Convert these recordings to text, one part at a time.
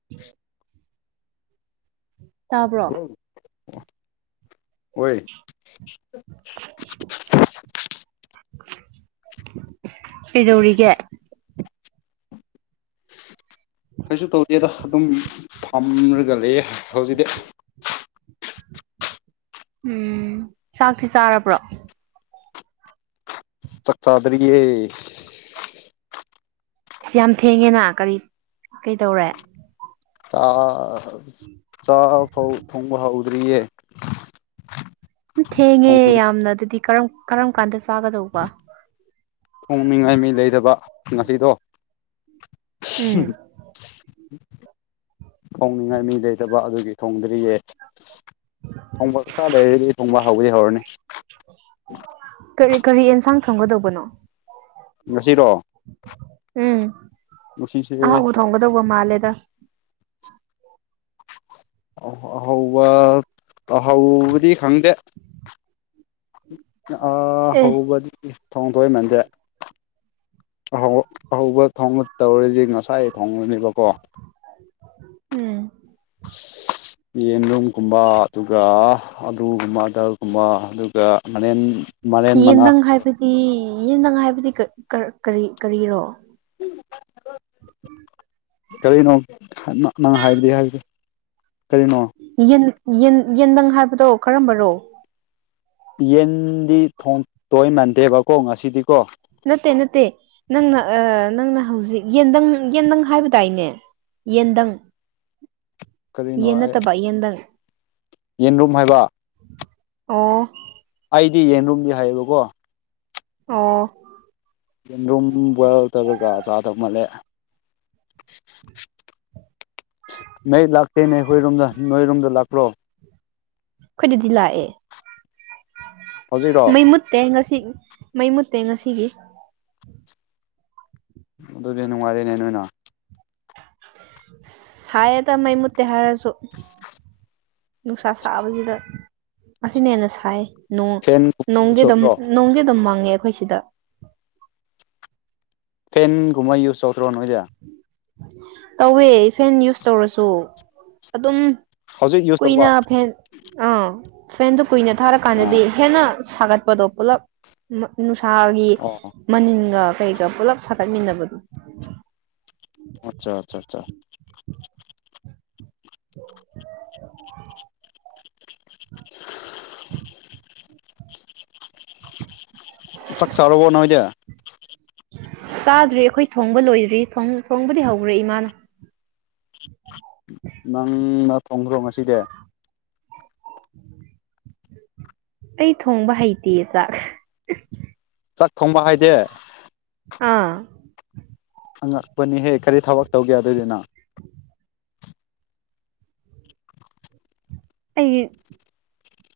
[inaudible] ꯇꯥꯕ꯭ꯔꯣ [unintelligible] ꯑꯣꯏ [inaudible] ꯀꯩꯗꯧꯔꯤꯒꯦ ꯀꯩꯁꯨ ꯇꯧꯗꯦꯗ ꯑꯗꯨꯝ ꯐꯝꯔꯒ ꯂꯩꯌꯦ ꯍꯧꯖꯤꯛꯗꯤ ꯎꯝ ꯆꯥꯛꯇꯤ ꯆꯥꯔꯕ꯭ꯔꯣ ꯆꯥꯛ ꯆꯥꯗꯔꯤꯌꯦ ꯌꯥꯝ ꯊꯦꯡꯉꯦꯅ ꯀꯔꯤ ꯀꯩꯇꯧꯔꯦ ꯆꯥꯛ ꯎꯝ ꯆꯥꯛ ꯐꯥꯎ ꯊꯣꯡꯕ ꯍꯧꯗ꯭ꯔꯤꯌꯦ ꯎꯝ ꯊꯦꯡꯉꯦ ꯌꯥꯝꯅ ꯑꯗꯨꯗꯤ ꯀꯔꯝ ꯀꯔꯝ ꯀꯥꯟꯗ ꯆꯥꯒꯗꯧꯕ ꯊꯣꯡꯅꯤꯡꯉꯥꯏ ꯃꯤ ꯂꯩꯇꯕ ꯉꯁꯤꯗꯣ ꯎꯝ ꯊꯣꯡꯅꯤꯡꯉꯥꯏ ꯃꯤ ꯂꯩꯇꯕ ꯑꯗꯨꯒꯤ ꯊꯣꯡꯗ꯭ꯔꯤꯌꯦ ꯊꯣꯡꯕ ꯈꯔ ꯂꯩꯔꯗꯤ ꯊꯣꯡꯕ ꯍꯧꯗꯤ ꯍꯧꯔꯅꯤ ꯀꯔꯤ ꯀꯔꯤ ꯑꯦꯟꯁꯥꯡ ꯊꯣꯡꯒꯗꯧꯕꯅꯣ ꯉꯁꯤꯔꯣ ꯎꯝ ꯉꯁꯤꯁꯦ ꯑꯍꯥꯎꯕ ꯊꯣꯡꯒꯗꯧꯕ ꯃꯥꯂꯦꯗ ꯑꯍꯥꯎꯕ ꯇꯥꯍꯧꯕꯗꯤ ꯈꯪꯗꯦ ꯑꯥ ꯑꯦ ꯍꯧꯕꯗꯤ ꯊꯣꯡꯇꯣꯏ ꯃꯥꯟꯗꯦ ꯑꯍꯧ ꯑꯍꯧꯕ ꯊꯣꯡꯕ ꯇꯧꯔꯗꯤ ꯉꯁꯥꯏ ꯊꯣꯡꯉꯅꯦꯕꯀꯣ ꯎꯝ [inaudible] ꯌꯦꯟꯂꯨꯝꯒꯨꯝꯕ ꯑꯗꯨꯒ ꯑꯂꯨꯒꯨꯝꯕ ꯑꯇꯔꯒꯨꯝꯕ ꯑꯗꯨꯒ ꯃꯅꯦꯟ ꯌꯦꯟꯗꯪ ꯍꯥꯏꯕꯗꯤ ꯌꯦꯟꯗꯪ ꯍꯥꯏꯕꯗꯤ ꯀꯥ ꯀꯥꯀꯔꯤ ꯀꯔꯤꯔꯣ ꯀꯔꯤꯅꯣ ꯅꯪ ꯍꯥꯏꯕꯗꯤ ꯍꯥꯏꯕꯗꯣ ꯀꯔꯤꯅꯣ ꯌꯦꯟ ꯌꯦꯟ ꯌꯦꯟꯗꯪ ꯍꯥꯏꯕꯗꯣ ꯀꯔꯝꯕꯔꯣ ꯌꯦꯟꯗꯤ ꯊꯣꯡꯇꯣꯏ ꯃꯥꯟꯗꯦꯕꯀꯣ ꯉꯁꯤꯗꯤꯀꯣ ꯅꯠꯇꯦ ꯅꯠꯇꯦ ꯅꯪꯅ ꯅꯪꯅ ꯍꯧꯖꯤꯛ ꯌꯦꯟꯗꯪ ꯌꯦꯟꯗꯪ ꯍꯥꯏꯕ ꯇꯥꯏꯅꯦ ꯌꯦꯟꯗꯪ ꯀꯔꯤꯅꯣ ꯌꯦꯟ ꯅꯠꯇꯕ ꯌꯦꯟꯗꯪ ꯌꯦꯟꯔꯨꯝ ꯍꯥꯏꯕ ꯑꯣ ꯑꯩꯗꯤ ꯌꯦꯟꯔꯨꯝꯗꯤ ꯍꯥꯏꯕꯀꯣ ꯑꯣ ꯌꯦꯟꯔꯨꯝ ꯕꯣꯏꯜ ꯇꯧꯔꯒ ꯆꯥꯗꯧ ꯃꯥꯜꯂꯦ ꯃꯩ ꯂꯥꯛꯇꯦꯅꯦ ꯑꯩꯈꯣꯏꯔꯣꯝꯗ ꯅꯣꯏꯔꯣꯝꯗ ꯂꯥꯛꯄꯔꯣ ꯑꯩꯈꯣꯏꯗꯗꯤ ꯂꯥꯛꯑꯦ ꯍꯧꯖꯤꯛꯔꯣ ꯃꯩꯃꯨꯠ ꯇꯦ ꯉꯁꯤ ꯃꯩꯃꯨꯠꯇꯦ ꯉꯁꯤꯒꯤ ꯑꯗꯨꯗꯤ ꯅꯨꯡꯉꯥꯏꯔꯦꯅꯦ ꯅꯣꯏꯅ ꯁꯥꯌꯦꯗ ꯃꯩ ꯃꯨꯠꯇꯦ ꯍꯥꯏꯔꯁꯨ ꯅꯨꯡꯁꯥ ꯁꯥꯕꯁꯤꯗ ꯑꯁꯤꯅ ꯍꯦꯟꯅ ꯁꯥꯏ ꯅꯣꯡ ꯐꯦꯟ ꯌꯨꯁ ꯅꯣꯡꯗꯤ ꯑꯗꯨꯝ ꯇꯧꯗ꯭ꯔꯣ ꯅꯣꯡꯗꯤ ꯑꯗꯨꯝ ꯃꯪꯉꯦ ꯑꯩꯈꯣꯏ ꯁꯤꯗ ꯐꯦꯟꯒꯨꯝꯕ ꯌꯨꯁ ꯇꯧꯗ꯭ꯔꯣ ꯅꯣꯏꯗꯤ ꯇꯧꯋꯦ ꯐꯦꯟ ꯌꯨꯁ ꯇꯧꯔꯁꯨ ꯑꯗꯨꯝ ꯍꯧꯖꯤꯛ ꯌꯨꯁ ꯇꯧꯕ ꯀꯨꯏꯅ ꯐꯦꯟ ꯑꯥ ꯐꯦꯟꯗꯨ ꯀꯨꯏꯅ ꯑꯣ ꯊꯥꯔꯀꯥꯟꯗꯗꯤ ꯍꯦꯟꯅ ꯁꯥꯒꯠꯄꯗꯣ ꯄꯨꯜꯂꯞ ꯅꯨꯡꯁꯥꯒꯤ ꯑꯣ ꯃꯅꯤꯟꯒ ꯀꯩꯒ ꯄꯨꯜꯂꯞ ꯁꯥꯒꯠꯃꯤꯟꯅꯕꯗꯨ ꯑꯠꯆꯥ ꯆꯥ ꯆꯥ ꯆꯥꯛ ꯆꯥꯔꯕꯣ ꯅꯣꯏꯗꯤ ꯆꯥꯗ꯭ꯔꯤ ꯑꯩꯈꯣꯏ ꯊꯣꯡꯕ ꯂꯣꯏꯗ꯭ꯔꯤ ꯊꯣꯡꯕꯗꯤ ꯍꯧ꯭ꯒꯔꯦ ꯏꯃꯥꯅ ꯅꯪꯅ ꯊꯣꯡꯈ꯭ꯔꯣ ꯉꯁꯤꯗꯤ ꯑꯩ ꯊꯣꯡꯕ ꯍꯩꯇꯤꯌꯦ ꯆꯥꯛ ꯆꯥꯛ ꯊꯣꯡꯕ ꯍꯥꯏꯗꯦ ꯎꯝ ꯑꯉꯛꯄꯅꯤꯍꯦ ꯀꯔꯤ ꯊꯕꯛ ꯇꯧꯒꯦ ꯑꯗꯨꯗꯤ ꯅꯪ ꯑꯩ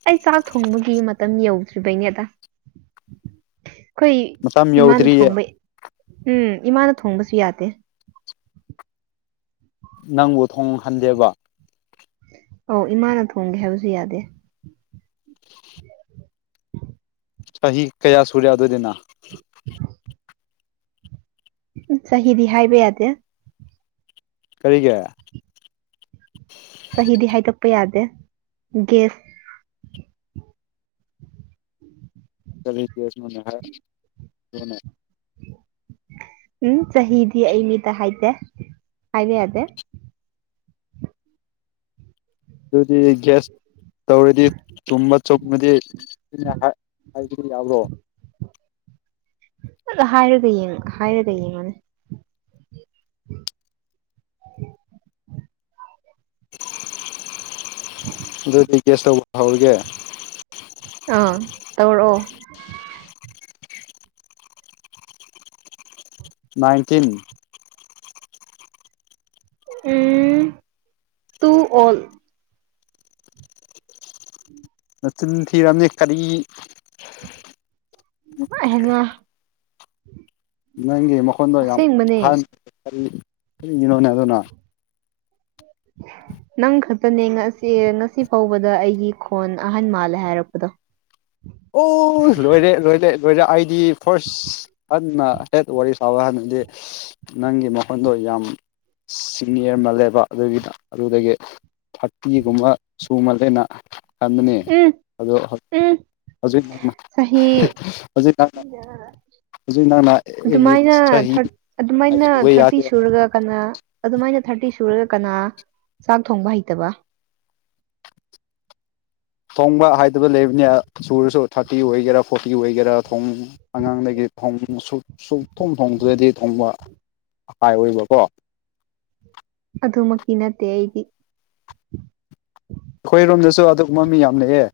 ꯑꯩ ꯆꯥꯛ ꯊꯣꯡꯕꯒꯤ ꯃꯇꯝ ꯌꯧꯗ꯭ꯔꯤꯕꯩꯅꯦꯗ ꯑꯩꯈꯣꯏ ꯃꯇꯝ ꯏꯃꯥꯅ ꯌꯧꯗ꯭ꯔꯤꯌꯦ ꯊꯣꯡꯕꯩ ꯎꯝ ꯏꯃꯥꯅ ꯊꯣꯡꯕꯁꯨ ꯌꯥꯗꯦ ꯅꯪꯕꯨ ꯊꯣꯡꯍꯟꯗꯦꯕ ꯑꯧ ꯏꯃꯥꯅ ꯊꯣꯡꯒꯦ ꯍꯥꯏꯕꯁꯨ ꯌꯥꯗꯦ ꯆꯍꯤ ꯀꯌꯥ ꯁꯨꯔꯦ ꯑꯗꯨꯗꯤ ꯅꯪ [inaudible] ꯆꯍꯤꯗꯤ ꯍꯥꯏꯕ ꯌꯥꯗꯦ ꯀꯔꯤꯒꯤ ꯆꯍꯤꯗꯤ ꯍꯥꯏꯗꯣꯛꯄ ꯌꯥꯗꯦ ꯒꯦꯁ ꯀꯔꯤ ꯒꯦꯁ [unintelligible] ꯎꯝ ꯆꯍꯤꯗꯤ ꯑꯩ ꯃꯤꯗ ꯍꯥꯏꯗꯦ ꯍꯥꯏꯕ ꯌꯥꯗꯦ ꯗꯨꯗꯤ ꯒꯦꯁ ꯇꯧꯔꯗꯤ ꯆꯨꯝꯕꯨ ꯆꯨꯝꯃꯗꯤ ꯑꯩꯅ ꯍꯥꯏ ꯍꯥꯏꯕꯗꯣ ꯌꯥꯕ꯭ꯔꯣ ꯍꯥꯏꯔꯒ ꯌꯦꯡꯉꯣ ꯍꯥꯏꯔꯒ ꯌꯦꯡꯉꯨꯅꯦ [inaudible] [inaudible] [inaudible] ꯑꯗꯨꯗꯤ ꯒꯦꯁ ꯇꯧꯕ ꯍꯧꯔꯒꯦ ꯑꯥ ꯇꯧꯔꯛꯑꯣ ꯅꯥꯏꯟꯇꯤꯟ ꯎꯝ ꯇꯨ ꯑꯣꯜ ꯅꯆꯤꯟ ꯊꯤꯔꯝꯅꯤ ꯀꯔꯤ [unintelligible] ꯅꯪꯒꯤ ꯃꯈꯣꯟꯗꯣ ꯌꯥꯝ ꯑꯁꯦꯡꯕꯅꯦ ꯑꯍꯟ ꯀꯔꯤ ꯀꯔꯤꯒꯤꯅꯣꯅꯦ ꯑꯗꯨꯅ ꯅꯪ ꯈꯛꯇꯅꯦ ꯉꯁꯤ ꯉꯁꯤ ꯐꯥꯎꯕꯗ ꯑꯩꯒꯤ ꯈꯣꯟ ꯑꯍꯟ ꯃꯥꯜꯂꯦ ꯍꯥꯏꯔꯛꯄꯗꯣ ꯑꯣ ꯂꯣꯏꯔꯦ ꯂꯣꯏꯔꯦ ꯂꯣꯏꯔꯦ ꯑꯩꯥꯗꯤ ꯐꯥꯔꯁ ꯑꯗꯨꯅ [unintelligible] ꯋꯥꯔꯤ ꯁꯥꯕ [unintelligible] ꯅꯪꯒꯤ ꯃꯈꯣꯟꯗꯣ ꯌꯥꯝ ꯁꯤꯅꯤꯌꯔ ꯃꯜꯂꯦꯕ ꯑꯗꯨꯒꯤ ꯑꯗꯨꯗꯒꯤ ꯊꯥꯔꯇꯤꯒꯨꯝꯕ ꯁꯨ ꯃꯥꯜꯂꯦꯅ ꯈꯟꯕꯅꯦ ꯎꯝ ꯑꯗꯣ ꯎꯝ ꯍꯧꯖꯤꯛ ꯅꯪꯅ ꯆꯍꯤ ꯍꯧꯖꯤꯛ ꯅꯪꯅ ꯍꯧꯖꯤꯛ ꯅꯪꯅ ꯑꯩꯒꯤ ꯑꯗꯨꯃꯥꯏꯅ ꯆꯍꯤ ꯊꯔ ꯑꯗꯨꯃꯥꯏꯅ ꯁꯨꯕ ꯊꯥꯔꯇꯤ ꯌꯥꯗꯦ ꯁꯨꯔꯒ ꯀꯅꯥ ꯑꯗꯨꯃꯥꯏꯅ ꯊꯥꯔꯇꯤ ꯁꯨꯔꯒ ꯀꯅꯥ ꯆꯥꯛ ꯊꯣꯡꯕ ꯍꯩꯇꯕ ꯊꯣꯡꯕ ꯍꯩꯇꯕ ꯂꯩꯕꯅꯦ ꯁꯨꯔꯁꯨ ꯊꯥꯔꯇꯤ ꯑꯣꯏꯒꯦꯔꯥ ꯐꯣꯔꯇꯤ ꯑꯣꯏꯒꯦꯔꯥ ꯊꯣꯡ ꯑꯉꯥꯡꯗꯒꯤ ꯊꯣꯡ ꯁꯨꯛ ꯁꯨꯛ ꯊꯣꯡ ꯊꯣꯡꯗ꯭ꯔꯥꯗꯤ ꯊꯣꯡꯕ ꯑꯄꯥꯏ ꯑꯣꯏꯕꯀꯣ ꯑꯗꯨꯃꯛꯇꯤ ꯅꯠꯇꯦ ꯑꯩꯗꯤ ꯑꯩꯈꯣꯏꯔꯣꯝꯗꯁꯨ ꯑꯗꯨꯒꯨꯝꯕ ꯃꯤ ꯌꯥꯝ ꯂꯩꯌꯦ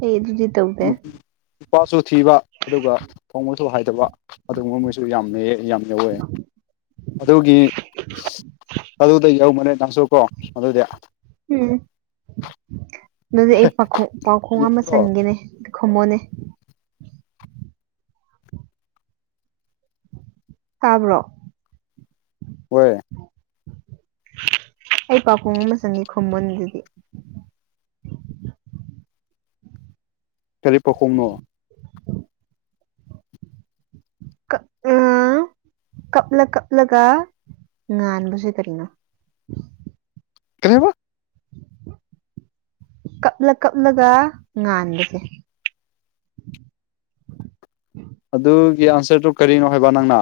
ꯍꯦ ꯑꯗꯨꯗꯤ ꯇꯧꯗꯦ [unintelligible] ꯅꯨꯄꯥꯁꯨ ꯊꯤꯕ ꯑꯗꯨꯒ ꯊꯣꯡꯕꯁꯨ ꯍꯥꯏꯗꯕ ꯑꯗꯨꯒꯨꯝꯕ ꯃꯣꯏꯁꯨ ꯌꯥꯝ ꯂꯩꯌꯦ ꯌꯥꯝ ꯌꯥꯎꯋꯦ ꯑꯗꯨꯒꯤ ꯑꯗꯨꯗ ꯌꯧꯕꯅꯦ ꯅꯪꯁꯨꯀꯣ ꯑꯗꯨꯗꯤ ꯎꯝ ꯑꯗꯨꯗꯤ ꯑꯩ ꯄꯥꯈꯣꯡ ꯄꯥꯎꯈꯣꯡ ꯑꯃ ꯌꯧꯗ꯭ꯔꯣ ꯆꯟꯒꯦꯅꯦ ꯈꯨꯝꯃꯣꯅꯦ ꯇꯕ꯭ꯔꯣ ꯍꯣꯏ [unintelligible] ꯑꯩ ꯄꯥꯈꯨꯡ ꯑꯃ ꯆꯟꯒꯦ ꯈꯨꯝꯃꯨꯅꯦꯗꯨꯗꯤ ꯀꯔꯤ ꯄꯥꯈꯣꯡꯅꯣ ꯀꯥ ꯎꯝ ꯀꯞꯂ ꯀꯞꯂꯒ ꯉꯥꯟꯕꯁꯦ ꯀꯔꯤꯅꯣ ꯀꯔꯤ ꯍꯥꯏꯕ ꯀꯞꯂ ꯀꯞꯂꯒ ꯉꯥꯟꯕꯁꯦ ꯑꯗꯨꯒꯤ ꯑꯟꯁꯔꯗꯨ ꯀꯔꯤꯅꯣ ꯍꯥꯏꯕ ꯅꯪꯅ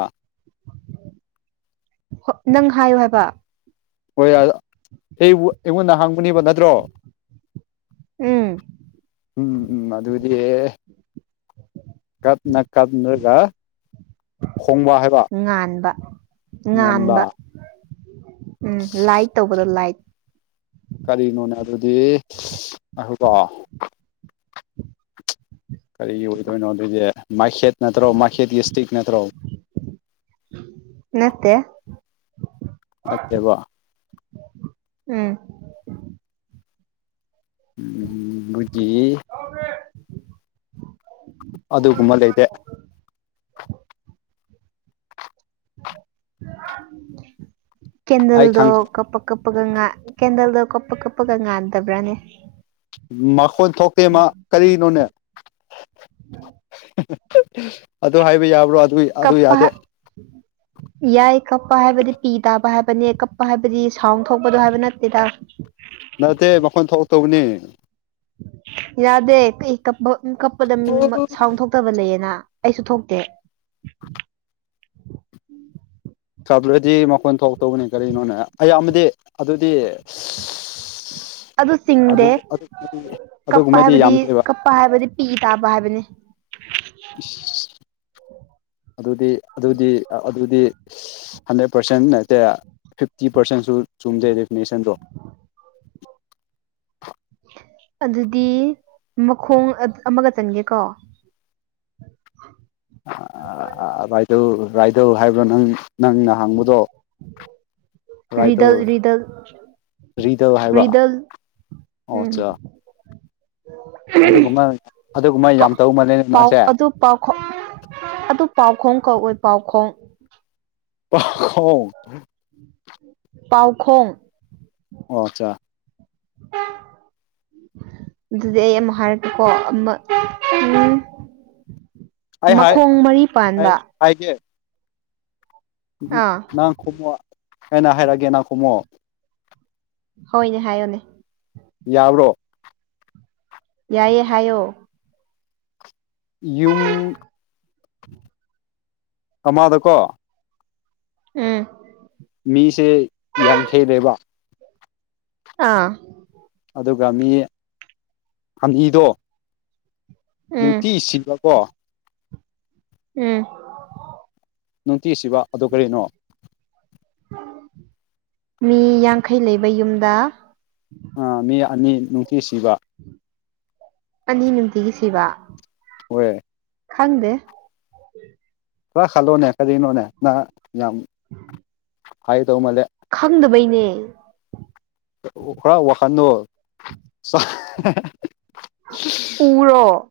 ꯅꯪ ꯍꯥꯏꯌꯣ ꯍꯥꯏꯕ ꯍꯣꯏ ꯌꯥ [unintelligible] ꯑꯩꯉꯣꯟꯗ ꯍꯥꯡꯕꯅꯦꯕ ꯅꯠꯇ꯭ꯔꯣ ꯎꯝ ꯎꯝ ꯎꯝ ꯑꯗꯨꯗꯤ ꯀꯥꯞꯅ ꯀꯥꯞꯅꯒ ꯈꯣꯡꯕ ꯍꯥꯏꯕ ꯉꯥꯟꯕ ꯉꯟꯕ ꯉꯥꯟꯕ ꯎꯝ ꯂꯥꯏꯠ ꯇꯧꯕꯗꯣ ꯂꯥꯏꯠ ꯀꯔꯤꯅꯣꯅꯦ ꯑꯗꯨꯗꯤ ꯉꯥꯏꯈꯣ ꯀꯣ ꯀꯔꯤꯒꯤ ꯑꯣꯏꯗꯣꯏꯅꯣ ꯑꯗꯨꯑꯣꯏꯗꯤ ꯃꯩꯈꯦꯠ ꯅꯠꯇ꯭ꯔꯣ ꯃꯩꯈꯦꯠꯒꯤ ꯏꯁꯇꯤꯛ ꯅꯠꯇ꯭ꯔꯣ ꯅꯠꯇꯦ ꯅꯠꯇꯕ ꯎꯝ ꯎꯝ ꯃꯣꯏꯒꯤ [inaudible] ꯑꯗꯨꯒꯨꯝꯕ ꯂꯩꯇꯦ ꯑꯩ ꯀꯦꯟꯗꯜꯗꯣ ꯈꯪ ꯀꯄ ꯀꯞꯄꯒ ꯉꯥ ꯀꯦꯟꯗꯜꯗꯣ ꯀꯞꯄ ꯀꯞꯄꯒ ꯉꯥꯟꯗꯕ꯭ꯔꯥꯅꯦ ꯃꯈꯣꯟ ꯊꯣꯛꯇꯦ ꯃꯥ ꯀꯔꯤꯅꯣꯅꯦ ꯑꯗꯨ ꯍꯥꯏꯕ ꯌꯥꯕ꯭ꯔꯣ ꯑꯗꯨ ꯑꯗꯨ ꯀꯞꯄꯥ ꯌꯥꯗꯦ ꯌꯥꯏ ꯀꯞꯄ ꯍꯥꯏꯕꯗꯤ ꯄꯤ ꯇꯥꯕ ꯍꯥꯏꯕꯅꯦ ꯀꯞꯄ ꯍꯥꯏꯕꯗꯤ ꯁꯥꯎꯟ ꯊꯣꯛꯄꯗꯣ ꯍꯥꯏꯕ ꯅꯠꯇꯦꯗ ꯅꯠꯇꯦ ꯃꯈꯣꯟ ꯊꯣꯛꯇꯧꯕꯅꯤ ꯌꯥꯗꯦ ꯀ ꯀꯄ ꯀꯞꯄꯗ ꯃꯤ ꯁꯥꯎꯊꯣꯛꯄ ꯊꯣꯛꯇꯕ ꯂꯩꯌꯦꯅ ꯑꯩꯁꯨ ꯊꯣꯛꯇꯦ ꯁꯥꯎꯔꯗꯤ ꯃꯈꯣꯟ ꯊꯣꯛꯇꯧꯕꯅꯤ ꯀꯔꯤꯅꯣꯅꯦ ꯑꯌꯥꯝꯕꯗꯤ ꯑꯗꯨꯗꯤ ꯑꯗꯨ ꯑꯗꯨ ꯆꯤꯡꯗꯦ ꯑꯗꯨꯗꯤ ꯀꯞꯄ ꯑꯗꯨꯒꯨꯝꯕꯗꯤ ꯍꯥꯏꯕꯗꯤ ꯌꯥꯝꯗꯦꯕ ꯀꯞꯄ ꯍꯥꯏꯕꯗꯤ ꯄꯤ ꯇꯥꯕ ꯍꯥꯏꯕꯅꯤ [unintelligible] ꯑꯗꯨꯗꯤ ꯑꯗꯨꯗꯤ ꯑꯗꯨꯗꯤ ꯍꯟꯗ꯭ꯔꯦꯠ ꯄꯥꯔꯁꯦꯟ ꯅꯠꯇꯦ ꯐꯤꯐꯇꯤ ꯄꯥꯔꯁꯦꯟꯁꯨ ꯆꯨꯝꯗꯦ ꯗꯦꯐꯤꯅꯤꯁꯟꯗꯣ ꯑꯗꯨꯗꯤ ꯃꯈꯣꯡ ꯑꯃꯒ ꯆꯟꯒꯦꯀꯣ ꯑꯥ ꯔꯥꯏꯗꯜ ꯔꯥꯏꯗꯜ ꯍꯥꯏꯕ꯭ꯔꯣ ꯅꯪ ꯅꯪꯅ ꯍꯪꯕꯗꯣ ꯍꯥꯏꯗꯜ ꯔꯤꯗꯜ ꯔꯤꯗꯜ ꯔꯤꯗꯜ ꯍꯥꯏꯕ ꯔꯤꯗꯜ ꯎꯝ ꯑꯆꯥ [unintelligible] ꯑꯗꯨꯒꯨꯝꯕ ꯑꯗꯨꯒꯨꯝꯕ ꯌꯥꯝ ꯇꯧ ꯃꯜꯂꯦꯅꯦ ꯅꯪꯁꯦ ꯄꯥꯎꯈꯣꯡ ꯑꯗꯨ ꯄꯥꯎꯈꯣꯡ ꯀꯧꯋꯦ ꯄꯥꯎꯈꯣꯡ ꯄꯥꯎꯈꯣꯡ ꯄꯥꯎꯈꯣꯡ ꯑꯣ ꯑꯆꯥ ꯑꯗꯨꯗꯤ ꯑꯩ ꯑꯃ ꯍꯥꯏꯔꯛꯀꯦꯀꯣ ꯑꯃ ꯎꯝ ꯑꯩ ꯍꯥꯏ ꯃꯈꯣꯡ ꯃꯔꯤ ꯍꯥꯏ ꯄꯥꯟꯕ ꯍꯥꯏꯒꯦ ꯑꯥ ꯅꯪ ꯈꯨꯝꯃꯣ ꯑꯩꯅ ꯍꯥꯏꯔꯛꯑꯒꯦ ꯅꯪ ꯈꯨꯝꯃꯣ ꯍꯣꯏꯅꯦ ꯍꯥꯏꯌꯣꯅꯦ ꯌꯥꯕ꯭ꯔꯣ ꯌꯥꯏꯌꯦ ꯍꯥꯏꯌꯣ ꯌꯨꯝ ꯑꯃꯗꯀꯣ ꯎꯝ ꯃꯤꯁꯦ ꯌꯥꯡꯈꯩꯅꯦꯕ ꯑꯥ ꯑꯗꯨꯒ ꯃꯤ ꯈꯝꯍꯤꯗꯣ ꯎꯝ ꯅꯨꯡꯇꯤ ꯁꯤꯕꯀꯣ ꯎꯝ ꯅꯨꯡꯇꯤꯁꯤꯕ ꯑꯗꯨ ꯀꯔꯤꯅꯣ ꯃꯤ ꯌꯥꯡꯈꯩ ꯂꯩꯕ ꯌꯨꯝꯗ ꯃꯤ ꯑꯅꯤ ꯅꯨꯡꯇꯤ ꯁꯤꯕ ꯑꯅꯤ ꯅꯨꯡꯇꯤꯒꯤ ꯁꯤꯕ ꯍꯣꯋꯦ ꯈꯪꯗꯦ ꯈ ꯈꯜꯂꯣꯅꯦ ꯀꯔꯤꯅꯣꯅꯦ ꯅꯍ ꯌꯥꯝ [inaudible] ꯍꯥꯏꯒꯗꯧ ꯃꯜꯂꯦ ꯈꯪꯗꯕꯩꯅꯦ ꯈꯔ ꯋꯥꯈꯜꯗꯣ [unintelligible] ꯎꯔꯣ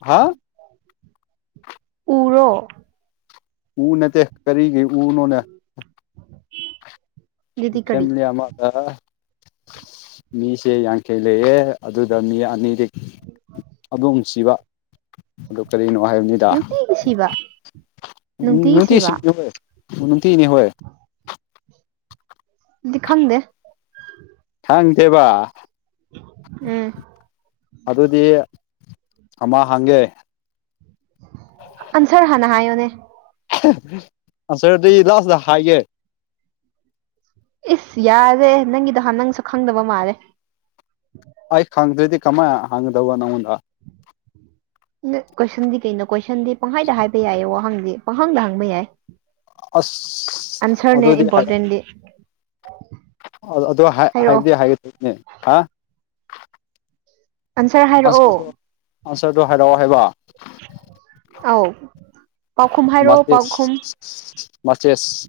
ꯍꯥ ꯎꯔꯣ ꯎ ꯅꯠꯇꯦ ꯀꯔꯤꯒꯤ ꯎꯅꯣꯅ ꯑꯗꯨꯗꯤ ꯀꯔꯤ ꯐꯦꯃꯤꯂꯤ ꯑꯃꯗ ꯃꯤꯁꯦ ꯌꯥꯡꯈꯩ ꯂꯩꯌꯦ ꯑꯗꯨꯗ ꯃꯤ ꯑꯅꯤꯗꯤ ꯑꯗꯨꯝ ꯅꯨꯡꯁꯤꯕ ꯑꯗꯨ ꯀꯔꯤꯅꯣ ꯍꯥꯏꯕꯅꯤ ꯗ ꯅꯨꯡꯇꯤꯒꯤ ꯁꯤꯕ ꯅꯨꯇꯤ ꯁꯤꯕ ꯅꯨꯡꯇꯤꯒꯤꯅꯤ ꯍꯣꯏ ꯑꯗꯨꯗꯤ ꯈꯪꯗꯦ ꯈꯪꯗꯦꯕ ꯎꯝ ꯑꯗꯨꯗꯤ ꯑꯃ ꯍꯪꯒꯦ ꯑꯟꯁꯔ ꯍꯥꯟꯅ ꯍꯥꯏꯌꯣꯅꯦ ꯑꯟꯁꯔꯗꯤ ꯂꯥꯁꯇ ꯍꯥꯏꯒꯦ ꯏꯁ ꯌꯥꯔꯦ ꯅꯪꯒꯤꯗꯣꯍꯥꯟ ꯅꯪꯁꯨ ꯈꯪꯗꯕ ꯃꯥꯜꯂꯦ ꯑꯩ ꯈꯪꯗ꯭ꯔꯦꯥꯗꯤ ꯀꯃꯥꯏ ꯍꯪꯒꯗꯧꯕ ꯅꯪꯉꯣꯟꯗ ꯅ ꯀꯣꯏꯁꯟꯗꯤ ꯀꯩꯅꯣ ꯀꯣꯏꯁꯟꯗꯤ ꯄꯪꯍꯥꯏꯗ ꯍꯥꯏꯕ ꯌꯥꯏꯌꯦ ꯋꯥꯍꯪꯗꯤ ꯄꯪꯍꯪꯗ ꯍꯪꯕ ꯌꯥꯏ ꯑꯁ ꯑꯟꯁꯔꯅꯦ ꯑꯗꯨꯗꯤ ꯍꯥꯏꯔꯛ ꯏꯝꯄꯣꯔꯇꯦꯟꯗꯤ ꯑꯗꯨ ꯑꯗꯨ ꯍꯥꯏꯔꯛꯑꯣ ꯍꯥꯏꯕꯗꯤ ꯍꯥꯢꯒꯅꯤꯅꯦ ꯍꯥ ꯑꯟꯁꯔ ꯍꯥꯏꯔꯛꯑꯣ ꯑꯟꯁꯔꯗꯣ ꯑꯟꯁꯔꯗꯣ ꯍꯥꯏꯔꯛꯑꯣ ꯍꯥꯏꯕ ꯑꯧ ꯄꯥꯎꯈꯨꯝ ꯍꯥꯏꯔꯛꯑꯣ ꯄꯥꯎꯈꯨꯝ ꯃꯥꯆꯦꯁ ꯃꯥꯆꯦꯁ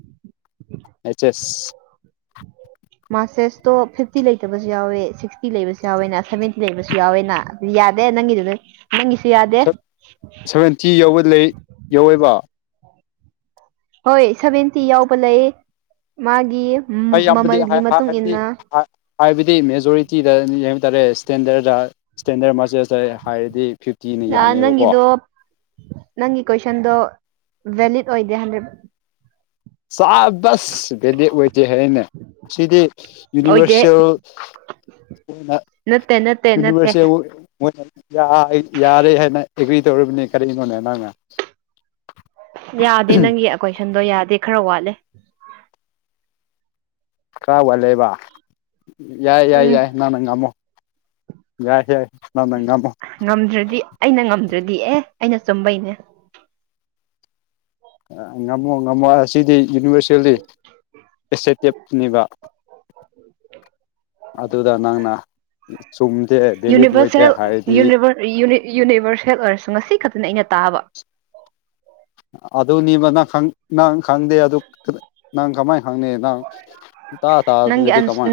ꯃꯦꯠꯆꯦꯁ [inaudible] ꯃꯥꯆꯦꯁꯇꯣ ꯐꯤꯞꯇꯤ ꯂꯩꯇꯕꯁꯨ ꯌꯥꯎꯋꯦ ꯁꯤꯛꯁꯇꯤ ꯂꯩꯕꯁꯨ ꯌꯥꯎꯋꯦꯅ ꯁꯚꯦꯟꯇꯤ ꯂꯩꯕꯁꯨ ꯌꯥꯎꯋꯦꯅ ꯌꯥꯗꯦ ꯅꯪꯒꯤꯗꯨ ꯅꯪꯒꯤꯁꯨ ꯌꯥꯗꯦ ꯁꯚꯦꯟꯇꯤ ꯌꯧꯕ ꯂꯩ ꯌꯧꯋꯦꯕ ꯍꯣꯏ ꯁꯚꯦꯟꯇꯤ ꯌꯥꯎꯕ ꯂꯩ ꯃꯥꯒꯤ ꯃ- ꯑꯩ ꯌꯥꯝꯕꯗꯤ ꯍꯥ ꯃꯃꯜꯒꯤ ꯃꯇꯨꯡ ꯍꯥꯏꯕꯗꯤ ꯏꯟꯅ ꯍꯥꯏ ꯍꯥꯏꯕꯗꯤ ꯃꯦꯖꯣꯔꯤꯇꯤꯗ ꯌꯦꯡꯕ ꯇꯥꯔꯦ ꯁ꯭ꯇꯦꯟꯗꯔꯗ ꯁ꯭ꯇꯦꯟꯗꯔ ꯃꯆꯦꯁ ꯂꯩꯔꯦ ꯍꯥꯏꯔꯗꯤ ꯐꯤꯐꯇꯤꯅꯥ ꯑꯥ, ꯌꯥꯝꯃꯦꯕꯀꯣ ꯅꯪꯒꯤꯗꯣ ꯅꯪꯒꯤ ꯀꯣꯏꯁꯟꯗꯣ ꯚꯦꯂꯤꯠ ꯑꯣꯏꯗꯦ ꯍꯟꯗꯛ ꯁꯥꯞ ꯗꯁ ꯚꯦꯂꯤꯠ ꯑꯣꯏꯗꯦ ꯍꯥꯏꯅꯦ ꯁꯤꯗꯤ ꯑꯣꯏꯗꯦ ꯌꯨꯅꯤꯚꯔꯁꯦꯜ ꯅ ꯅꯠꯇꯦ ꯅꯠꯇꯦ ꯅꯠꯇꯦ ꯌꯨꯅꯤꯚꯔꯁꯦꯜ ꯃꯣꯏꯅ ꯌꯥꯏ ꯌꯥꯔꯦ ꯍꯥꯏꯅ ꯑꯦꯒ꯭ꯔꯤ ꯇꯧꯔꯕꯅꯤ ꯀꯔꯤꯅꯣꯅꯦ ꯅꯪꯅ ꯌꯥꯗꯦ ꯅꯪꯒꯤ ꯀꯣꯏꯁꯟꯗꯣ ꯌꯥꯗꯦ ꯈꯔ ꯋꯥꯠꯂꯦ ꯈꯔ ꯋꯥꯠꯂꯦꯕ ꯌꯥꯏ ꯌꯥꯏ ꯎꯝ ꯌꯥꯏ ꯅꯥ ꯅꯪ ꯉꯃꯣ ꯌꯥꯏ ꯌꯥꯏ ꯪ ꯅꯪꯒꯃꯣ ꯉꯝꯗ꯭ꯔꯗꯤ ꯑꯩꯅ ꯉꯝꯗ꯭ꯔꯗꯤ ꯑꯦ ꯑꯩꯅ ꯆꯨꯝꯕꯩꯅꯦ ꯉꯝꯃꯣ ꯉꯝꯃꯣ ꯑꯁꯤꯗꯤ ꯌꯨꯅꯤꯚꯔꯁꯦꯜꯂꯤ ꯑꯦꯁꯦꯇꯤꯞꯅꯤꯕ [unintelligible] ꯑꯗꯨꯗ ꯅꯪꯅ ꯆꯨꯝꯗꯦ ꯚꯦꯂꯤꯠ ꯑꯣꯏꯗꯦ ꯍꯥꯏꯔꯗꯤ ꯔꯤꯌꯨꯅꯤ ꯌꯨꯅꯤꯕꯔꯁꯦꯜ ꯑꯣꯏꯔꯁꯨ ꯉꯁꯤ ꯈꯛꯇꯅꯦ ꯑꯩꯅ ꯇꯥꯕ ꯑꯗꯨꯅꯤꯕ ꯅꯪ ꯅꯪ ꯈꯪꯗꯦ ꯑꯗꯨ ꯅꯪ ꯀꯃꯥꯏ ꯈꯪꯅꯤꯅꯣ ꯊ ꯅꯪꯒꯤ ꯇꯥꯦꯗꯤ ꯑꯟꯁ ꯀꯃ